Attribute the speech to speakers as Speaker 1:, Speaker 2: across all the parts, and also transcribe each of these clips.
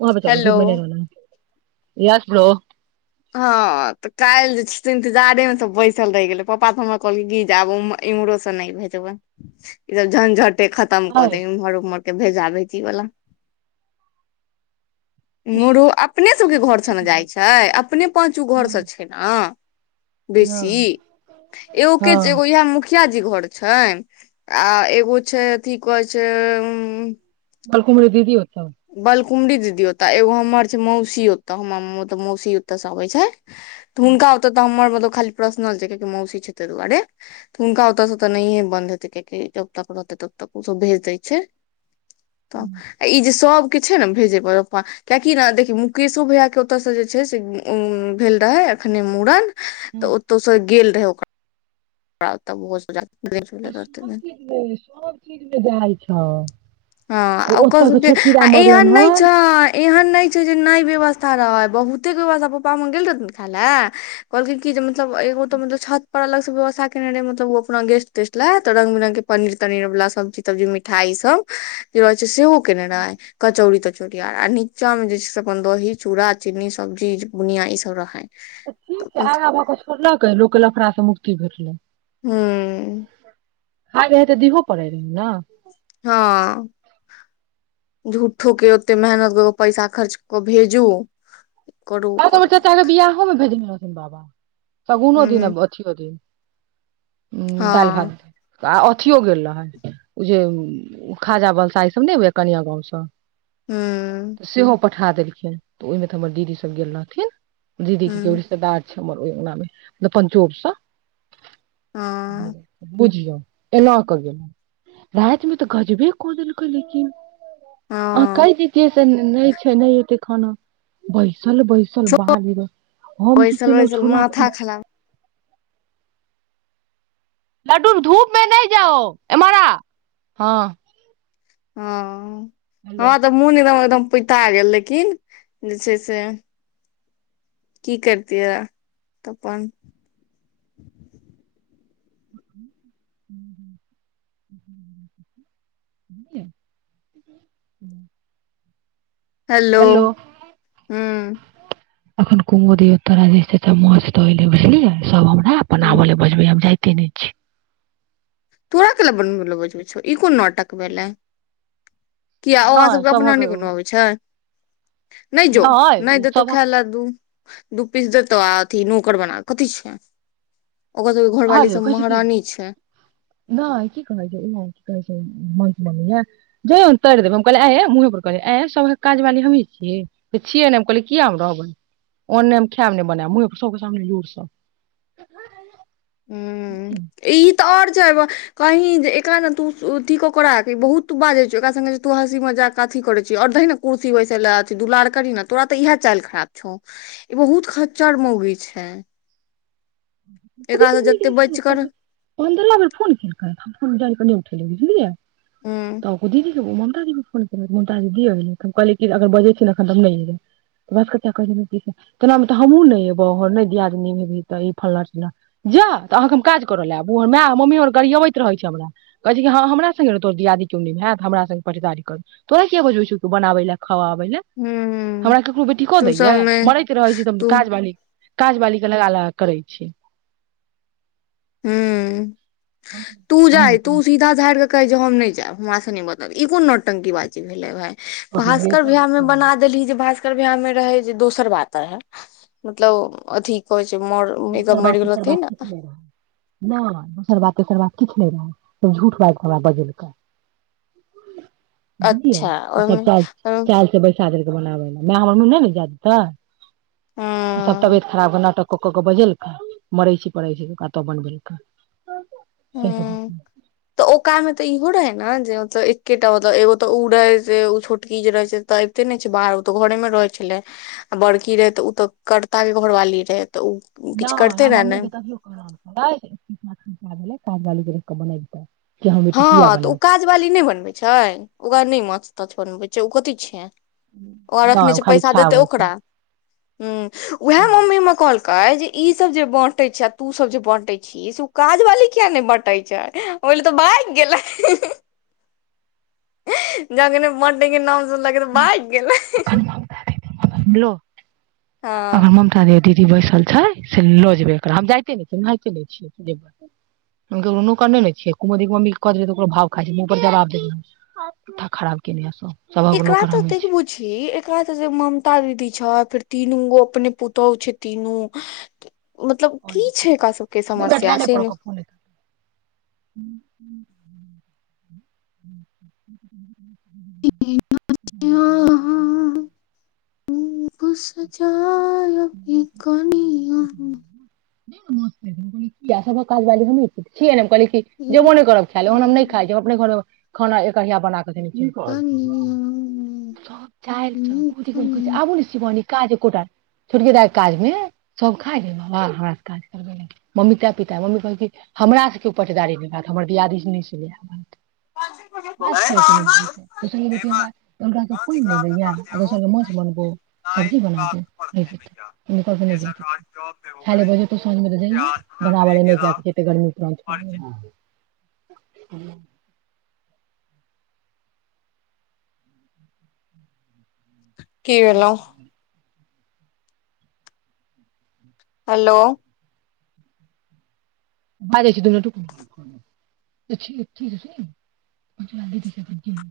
Speaker 1: वहाँ [unintelligible] पे चलू
Speaker 2: हेलो
Speaker 1: धूपमने रहान। [unintelligible] यस बलो। [unintelligible]
Speaker 2: हँ तऽ काल् जे छै इंतजारे मे सब बैसल रहि गेलै पापा त हमर कहल गब इम्हरो से नहि भेजबै ईसभ झंझट। खतम कऽ
Speaker 1: हाय हाँ,
Speaker 2: देमहर उमहर। त भेजा भेजीवला। [unintelligible] मुरू अपने सबके घर छ जाइत छै। पाँच ग घर सब
Speaker 1: हँ
Speaker 2: छै न। हं। [unintelligible] बेसी
Speaker 1: हँ
Speaker 2: -एग के छै
Speaker 1: हँ
Speaker 2: एगो -इहा मुखिया। मुखिया जी घर छै -आ एगो छै अथी कहै छै उ।
Speaker 1: कलकुमड़ दी होत।
Speaker 2: बाल कुम्ड ददियत। तऽ एगो हमर छै मौसीोतऽ हमर त- मौसी तऽ सब होइ छै। तऽ हुनका होतै तऽ हमर मब। खाली पर्सनल छै कियि मौसी छै ता दुआरे तऽ हुनका ओतयसँ तऽ नहिये बंन्द हेतै कियकि जब तक रहते तब तक ओ सब भेज दै छै। [unintelligible] तऽ ई जे। [unintelligible] सब के छै ने भेजे प कआकि ने देखिय मुकेशो भैया के ओतय -से जे छै से उ भेल रहे एखने मूड़न। तऽ ओतऽ स। गेल रहौ। [unintelligible] बहुत स जा।
Speaker 1: पर सब चीज मे सब चीज मे जाइ छौ
Speaker 2: [unintelligible] हँ ओ
Speaker 1: ओतऽ के छोटकीरा
Speaker 2: आ [unintelligible]
Speaker 1: मरलनि
Speaker 2: एहन नहि
Speaker 1: हन
Speaker 2: छ एहन नहि छ जे नहि व्यवस्था। रह बहुते कोवथा प्पा म गेल रहन ख ल कहलकै क जे। मतल एगो तो मतल छत पर अलग। सुबह। [unintelligible] ा केने रहे मतलब ओ अपना गेस्ट तेस्ट ले तऽ रंग बिरंग के पनीर तनीर वाला सब्जी तब्जी मिठाई सब- जे रह छै सेहो। केनाइ कचौड़ी तऽ। चुरा आ आ नीचा मे जे छै से अपन दही चूड़ा चीनी सब्जी बुनिया ई सब रहै।
Speaker 1: आगा भ कऽ छोड़लक लोक के लफड़ा से मुक्ति भेटले। [unintelligible]
Speaker 2: हँ। [unintelligible]
Speaker 1: ह- ह -तऽ दिहोो पड़ै रह न। [unintelligible]
Speaker 2: हँ [unintelligible] झूठो के ओते मेहनत कऽ कऽ पैसा खर्च कऽ भेजू। [unintelligible]
Speaker 1: आ
Speaker 2: करू
Speaker 1: चचाे बिियाहहो में भेज म। [unintelligible] बाबा। [unintelligible] सगुनो दिन
Speaker 2: हूँ
Speaker 1: बथओ दिन। [unintelligible] उ दालि
Speaker 2: हँ
Speaker 1: भात। [unintelligible] आ अथिियो गेल रहै ओ जे खाजा बलसा ईसभ नहि ह कनिया गाँवसँ। [unintelligible]
Speaker 2: हूँ
Speaker 1: तऽ सेहो हो। [unintelligible] पठा देलखिन त ओहिमे तर दीदी। सब गेल रहथिन। [unintelligible] दीदी की- की
Speaker 2: हूँ
Speaker 1: ओड़श द छै। हमर ओहि अगनामे मलब पञ्चोपसँ। [unintelligible]
Speaker 2: हँ
Speaker 1: [unintelligible] बुझियौ। एना कऽ गेल राति मे तऽ गजबे कऽ देलकै लेकिन। [unintelligible] [unintelligible] आ
Speaker 2: हँ
Speaker 1: कै दीिय से नहि छै नहि एत। खान बइ। [unintelligible] चल बैसल बाहरब हम की
Speaker 2: बैसल
Speaker 1: केलहु
Speaker 2: बैसल
Speaker 1: छोला फल।
Speaker 2: माथा
Speaker 1: [unintelligible]
Speaker 2: खराब
Speaker 1: लड्डू धूप मे नहि जाओ एमारा हँ। [unintelligible]
Speaker 2: हँ। [unintelligible] आ
Speaker 1: हेलो
Speaker 2: त मन द। [unintelligible] एकदम पुता गेल लेकिन जे छै से। [unintelligible] की करतियै [unintelligible] तऽ अपन।
Speaker 1: ह्म -ह -ह- ह। [unintelligible]
Speaker 2: हेलो [unintelligible] ह्मं।
Speaker 1: एखन कुमो दियौ तरा जे च मछ तयल बुझलियै सब हमरा।
Speaker 2: हूँ
Speaker 1: अपननाबै ले बजबै हम जा। तीन छै। [unintelligible]
Speaker 2: तोरा क के ल बन बो बझबै छ ई कोन नट। पटक भेल ल। [unintelligible] किया ओकरा
Speaker 1: नहि
Speaker 2: सभके अपना नहि
Speaker 1: सभक
Speaker 2: बनबै आबे छै। नहि जो नहि
Speaker 1: ओ
Speaker 2: देतो
Speaker 1: सभक
Speaker 2: ख्याल आ दू दू पीस देत आ। नौकड़ बना कथी छै। ओकर सबके घरवाली
Speaker 1: कहलियै
Speaker 2: सब
Speaker 1: कहै छै कि
Speaker 2: महरानी छै।
Speaker 1: नहि की कहै छै की कहै छै म ज तर देबै हम कहलैहे कह आ सब काज वाली हमही छियै छियै ने कहै किया रहबै ओन्ने खायब बना मुे सब सामने ज।
Speaker 2: ह ई। तऽ आओर जेब कहीँ जे एकरा ने तू अथी कऽ कर बहुत बाजै छ ओकरा सङ्गे जे तू हँसीमे जा कऽ अथी करै छिय आओर दही ने कुर्सी बैसे लए अथिी दुलार करी ने तोरा तऽ इह चालि खराब छौ ई बहुत खच्चर मौगी छै। एकरा से जते बचि कर
Speaker 1: [unintelligible] फन केलकै। हम जान कनि उठ ले बझलियै।
Speaker 2: हूँ
Speaker 1: [unintelligible] ममाजी के फोन ममती दिय कहल अगर बजे छी नेखन त हम नहि एबै बास क कह तना तऽ हमहुँ नहि एबै नहि दियादनी हे त। फल्ला चिलला जा तऽ अहाँके हम काज करऽ लए आबू माय मम्मी हमर गरीयबैत रहै छै हमरा कहे छै कि हँ हमरा संघे तोर दियादी चुननी भ होत हमरा सं पटदारी कर तोरा के बोझ छौ तू बनाबे लए। ह आबै लए
Speaker 2: हूँ
Speaker 1: हमरा ककरो बेटी को
Speaker 2: तू
Speaker 1: दैय
Speaker 2: सबमे
Speaker 1: मरैत रहै छै त
Speaker 2: तू
Speaker 1: काज बाली। काज बालि के लगा लगा क। करै छी।
Speaker 2: ह्म्म। तू जाय तू
Speaker 1: कहलियै
Speaker 2: सीधा झड़। कहै जे हम नहि जायब हमरा से नहि बताब ई कोन नौटंकी बाजी भेलै भाय। भास्कर
Speaker 1: तऽ
Speaker 2: भ्याह मे
Speaker 1: कहलियै
Speaker 2: बना देली जे भास्कर। भास्कर भईया में रहे जे दोसर बात रहे मतलब अथी कह। जे मर
Speaker 1: दोसर
Speaker 2: मर
Speaker 1: बात
Speaker 2: गेल
Speaker 1: तेसर बात
Speaker 2: राहतीन।
Speaker 1: किछु नहि रहै नहि दोसर बात तकर बात किछु नहि रह झूठ भाग कऽ हमरा बजलि कऽ। बुझलियै
Speaker 2: अच्छा
Speaker 1: सब
Speaker 2: ओहिमे
Speaker 1: चाल
Speaker 2: हूँ
Speaker 1: चाल से बस। चादर के बनाबै ल मैाय हमर नहि ने जााद तऽ। सब तबियत खराब के नाटक। कऽ केऽ बजेलका मरै छै पड़ै छै कतो बनबेलका।
Speaker 2: ह तऽ ओ कमे तऽ ईहो रहै ने। ने जे एकेटा मतलब एगो ते रहे छोटकी जे रहे छै ते अबिते ने छै बाहर ओ ते घरे में रहे छले आ बड़की रहे ते ते करता के घरवाली रहे। तऽ ओ
Speaker 1: नहि
Speaker 2: किछु करते
Speaker 1: हमरा
Speaker 2: रहे
Speaker 1: मम्मी
Speaker 2: ने
Speaker 1: के तखियो करल। [unintelligible] पलगैर क बनतै। [unintelligible]
Speaker 2: हँ तऽ ओ काज बाली नहि बनबैत छै। ओकरा नै माछ ताछ बनबे छै ओ कथी छियैं
Speaker 1: नई ऊ खाली खै अबई छै
Speaker 2: हूं उएह मम्मीमे कल कहै जे ई सब जे बाँटे छै आ तू सब जे बाँटे छी से ओ काज वाली किया नहि बाँटे छै ओहि ल। ओ त भाईग गेले जख़्ने बाटे के नाम ऐले। सुन लाग तऽ बाहर आ गेल ने।
Speaker 1: अखन ममता दीदी
Speaker 2: हँ
Speaker 1: जे दीदी बैसल छै से लऽ जेबे एकरा हम जाईते नै छियै हम नहाईते नै छियै हम केकरो नोकर नैने छियै कुमुद दीदी के मम्मी के कऽ देलियई त ओकरो भाव खाइ छै मुंह पर जवाब देबै हम। माथा खराब केने यै सब सभहक नौक
Speaker 2: ततेक बूझही एकरा त जे ममता दीदी छथ फेर तीनू गो अपने पुतहु छै तीनू मतलब
Speaker 1: [unintelligible] दू
Speaker 2: की छै एकरा सबके
Speaker 1: मिनट
Speaker 2: समस्या
Speaker 1: लाईने
Speaker 2: से
Speaker 1: पर रह
Speaker 2: ने
Speaker 1: ओकर फोन ऐत [inaudible]
Speaker 2: ऐना जे अहाॅं रूप सजायब यई कनियाॅं
Speaker 1: [unintelligible] कियै सभहक काजबाली हमहीं छि, छियै नै कहलियई कि जेबो नै करब खाय ले ओहन हम नहि खायछी हम अपने घर खाना एक अढिया बनााकऽ रखने छी। की कहल, सब चाईल छै बुझबो नै करई छै। आबो नै शीवानी काज एकोटा नहि, छोटकी दाईके काजमे सब खााय रहै बाबा हमरास काज करबै मम्मी तें पितैल मम्मीसं कहै कि हमरासे केओ पटेदारी निभैत हमर दियादीनी सनि हमरा से किये कोय दोसर के बेटी हमरा उनका ओत पाईन नै दैईऐ आ दोसरके माछ बनबौ, सब्जी बना दऊ। नै जेतई। नौकर के नहि जै दैछ खाई ले बजेतऊ साँझमे तऽ जैहैं, बनााव लै नहि जैकेछै एते गरमी में प्रान छोडा हूं
Speaker 2: की भेलौ
Speaker 1: [unintelligible]
Speaker 2: हेलो
Speaker 1: बाजई छी दु मिनट रूकन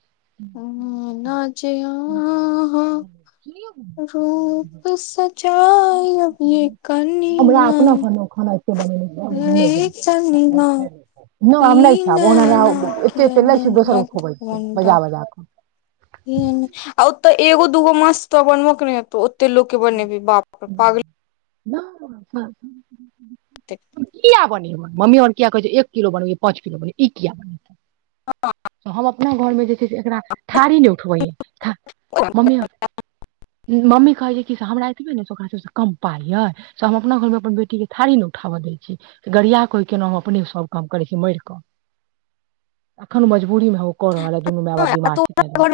Speaker 1: [unintelligible]
Speaker 2: ऐना जे
Speaker 1: सुनियौ,
Speaker 2: आहां रूप सजाायब यै
Speaker 1: हमरा
Speaker 2: कनिंया
Speaker 1: अपना घरमे खाना बनेने [unintelligible] नहि
Speaker 2: ई
Speaker 1: हम नहि खैब ओहन हमरा
Speaker 2: नैना
Speaker 1: एते
Speaker 2: किया
Speaker 1: एततै लै छी
Speaker 2: नहि
Speaker 1: दोसरके खोबै छी बजा बजा कऽ
Speaker 2: ईहे नेतऽ एगो द दुगो माछ तऽ बनबके नहि हेतउ। एते लोकके बनेबी बाप रे पागले
Speaker 1: ना ना बाद में हम कीयैबनेबैन, मम्मी और किया कहै छै एक किलो बनबै या पाँच किलो। ई कियै बनेतई तहम अपन अपना घरमे देख। एकरा ठारी नहि उठबै म्मी। मम्मी कहै छै। की से हमरा एतबे ने से ओकरा सब से कम पााय ये से हम अपना घर मे अपन बेटी के थारी ने उठाबऽ दय छी गड़िया के केना अपने सब काम करे छी मार कऽ अखन मजबूरी मे ओ कऽ रहल। दुनू माय बापी मारथि तैाद।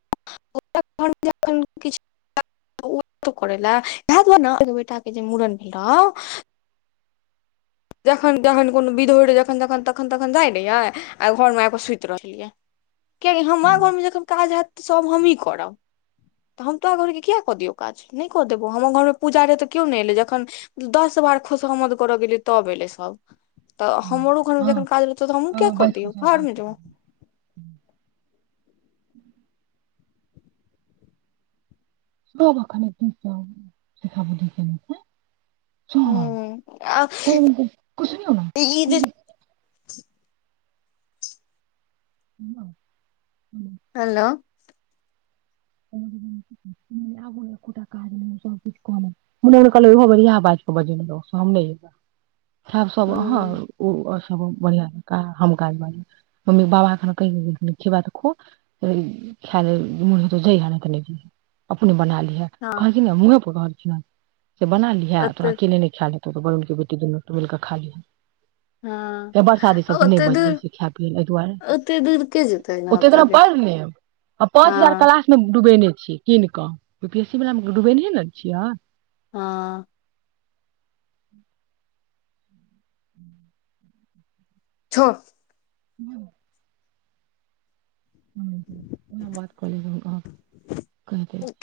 Speaker 2: [unintelligible] घरमे जखन किछु ओ करय लए इएह दुआरे ने एगो बेटाके जे मूड़न भेलए। जखन जखन कोनो विध होइत रहै जखन जखन तखन तखन जाइत रह यए आ घरमे आ कऽ सुति रहलैए। कियाकि हमरा घरमे जखन काज हयत। तऽ सभ हमही करब तऽ हम तोरा घरके किया कऽ दियौ काज नहि कऽ देबौ हमर घरमे पूजा रहै तऽ केओ नहि एलै जखन दस बार खुशहमद करऽ गेलै। तऽब ए ले सब तऽ। हमर ओखमे जन
Speaker 1: हँ
Speaker 2: काज होतै तऽ हमहू किया
Speaker 1: हँ
Speaker 2: कर
Speaker 1: बैस कऽ
Speaker 2: दियऔ
Speaker 1: सब
Speaker 2: भार में
Speaker 1: गप
Speaker 2: जो।
Speaker 1: ह्म्म [inaudible]
Speaker 2: हूँ आ ई जे
Speaker 1: [unintelligible] ह
Speaker 2: हेलो।
Speaker 1: [inaudible] हम नै एबो। खाऊँ सब अहान
Speaker 2: हूँ
Speaker 1: ओ। बढ़िया हम काज्मी बाबा ख त ख खाय। [unintelligible] [unintelligible] अपने बना ली।
Speaker 2: हँ
Speaker 1: कह कि नहि महे प। [inaudible] से बना लिह
Speaker 2: ओते
Speaker 1: तोरा अकेले नै खाए देबो। त ब मिलके बेटी दुनू त मिलऽ खाली है।
Speaker 2: हँ ओतेक दूर
Speaker 1: बजबै छै खाय पियै लेल एहि दुआरे
Speaker 2: ओतेक दूर के जेतै
Speaker 1: ओतेक दिना
Speaker 2: ओ हँ।
Speaker 1: डूबेने छियै कीन कऽ यू पी एस सी वला मे डूबेने ने छियै।
Speaker 2: हँ।
Speaker 1: ह्म
Speaker 2: छोड़।
Speaker 1: ह्म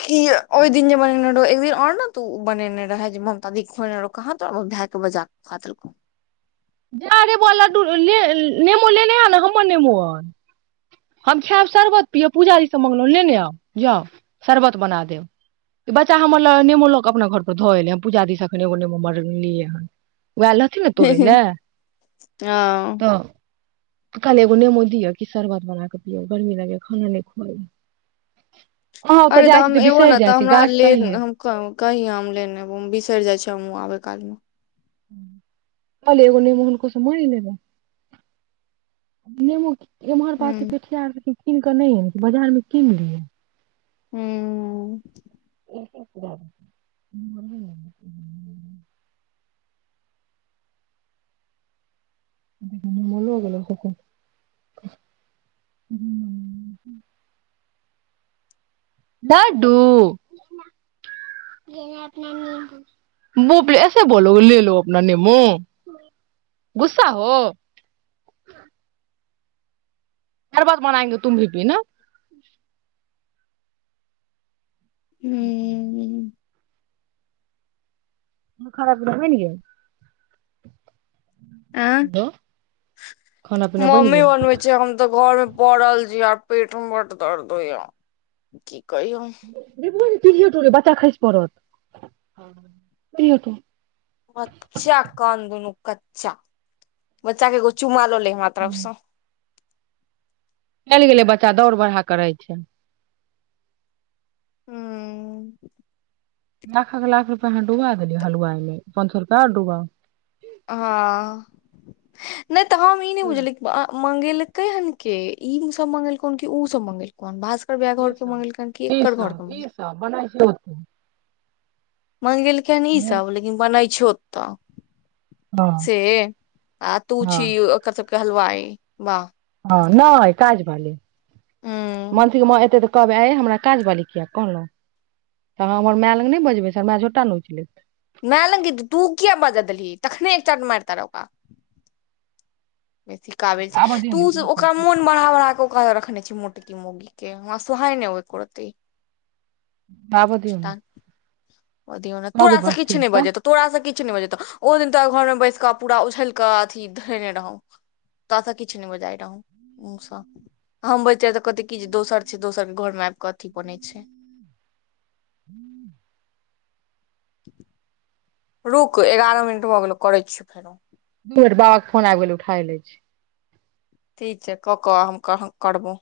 Speaker 2: की ओहि दिन जे बनेने एक दिन और ने तू बनेने रहे जे ममताी खने रहौ कह तो भाय बजा खाेलको।
Speaker 1: जा रेबो आ लड्डू ले नेबो लेने हए ने हमर नेबो आर हम खायब शरबत पियब पूजा दीसँ मङ्गलहुँ लेने आब बुझउ शरबत बना देब कि बच्चा हमर ल नेबो लऽ कऽ अपना घरपर धऽ एयलै ह पूज दीसँ एखन एगो नेबो मलियै हन। वएह लथि ने तोड़ै लए।
Speaker 2: ह।
Speaker 1: काल एगो नेमो दियऔ कि शर्बत बना कऽ पियऔ गर्मी लगे खाना नहि खुआल।
Speaker 2: अरे तऽ हम एबो ने तऽ हमरा ले
Speaker 1: तही हइ
Speaker 2: कहि हम लेनेब बिसरि जाइ छी हमहु आबै। काल में।
Speaker 1: [unintelligible] नेमोनको सम नेबो। एमहर ब छै
Speaker 2: हूँ
Speaker 1: पिठिया आर। कीन कऽ नहि ह ने बाजारमे कीन लियै।
Speaker 2: हू।
Speaker 1: [unintelligible] मोल हो गेल। [unintelligible] लडडू बापले ऐसे बोलो गे लो अपना नेमो गुस्सा हो। शरबत बनाएंगे तुम भी पी ना। अचछा
Speaker 2: हूँ
Speaker 1: खाना पीना बैन गेल।
Speaker 2: ऐ
Speaker 1: हेलो खाना पीना बनि
Speaker 2: मम्मी
Speaker 1: गेल
Speaker 2: बनबै छ हम तऽ घर मे। पड़ल छी य पेट मे बड दर्द होयए क।
Speaker 1: रप [unintelligible] बच्चा खैस परल।
Speaker 2: अच्छा कान दुनू कच्चा बच्चा के एगो चुमा ल लही हमरा तरफ स।
Speaker 1: चलि गेलै बच्चा दौड़ बढ़हा करै छै।
Speaker 2: ह्म्म
Speaker 1: लाखक लाख रुपैआ अहाँ डुबा देलियै हलुवाइमे पाँच सए रुपैआ आओ डुबा।
Speaker 2: हँ। नहि तऽ हम ई नहि बुझलिय। मंगेलकै हन के ई सब मंगेलको हन की उ सब मंगेलको हन। भैया घर के मंगेलकै हन कि
Speaker 1: ईसभ
Speaker 2: एकर घर के
Speaker 1: ईसभ ईसभ बना छै। ह।
Speaker 2: मगेलखिन हन ईसभ लेकिन बनै छौ। कुत्ता। से आ तू
Speaker 1: हँ
Speaker 2: छी कर। कहलवइ वाह।
Speaker 1: हँ नहि काज भाली।
Speaker 2: हूँ
Speaker 1: मनथी म एते तऽ। कहबै आ हमरा काज बाल किया कहलहुँ तऽ हमर माय लग नहि बजबै सर माय छोटा ने उचलै।
Speaker 2: मैालंगत तूकी अ ब ग दली तखने चट मतार ओक। बे सीखाबै छै
Speaker 1: आबऽ दियौ
Speaker 2: तऽ
Speaker 1: ने एक
Speaker 2: ओ ओकरा
Speaker 1: बेर
Speaker 2: मोन बढ़ा बढ़ा कऽ ओकरा। भनै छी मोटकी मोगी के, हमरा सोहाए नै ओय एको रति।
Speaker 1: आबै दियौ नै।
Speaker 2: दियौ ने तोरा से किछ नै बजेतौ, तोरा से कि किछ नै बजैतो ओय दिन ते घर मे बैस के पूरा उझल कऽ अथी धेने रहौ तोरा से किछ नै बजाय रहौ, मुंह सँ हम बजतीये तऽ कहते की जै दोसर छै, दोसर के घर मे आब कऽ अथी बनै छै।
Speaker 1: हू।
Speaker 2: [unintelligible] रुक एगारह मिनट भऽ गेल करै छियै फेरो।
Speaker 1: दू बेर बाबा के फोन आबि गेल उठाय ले छै।
Speaker 2: ठीक छै, क-क हम कह करबो।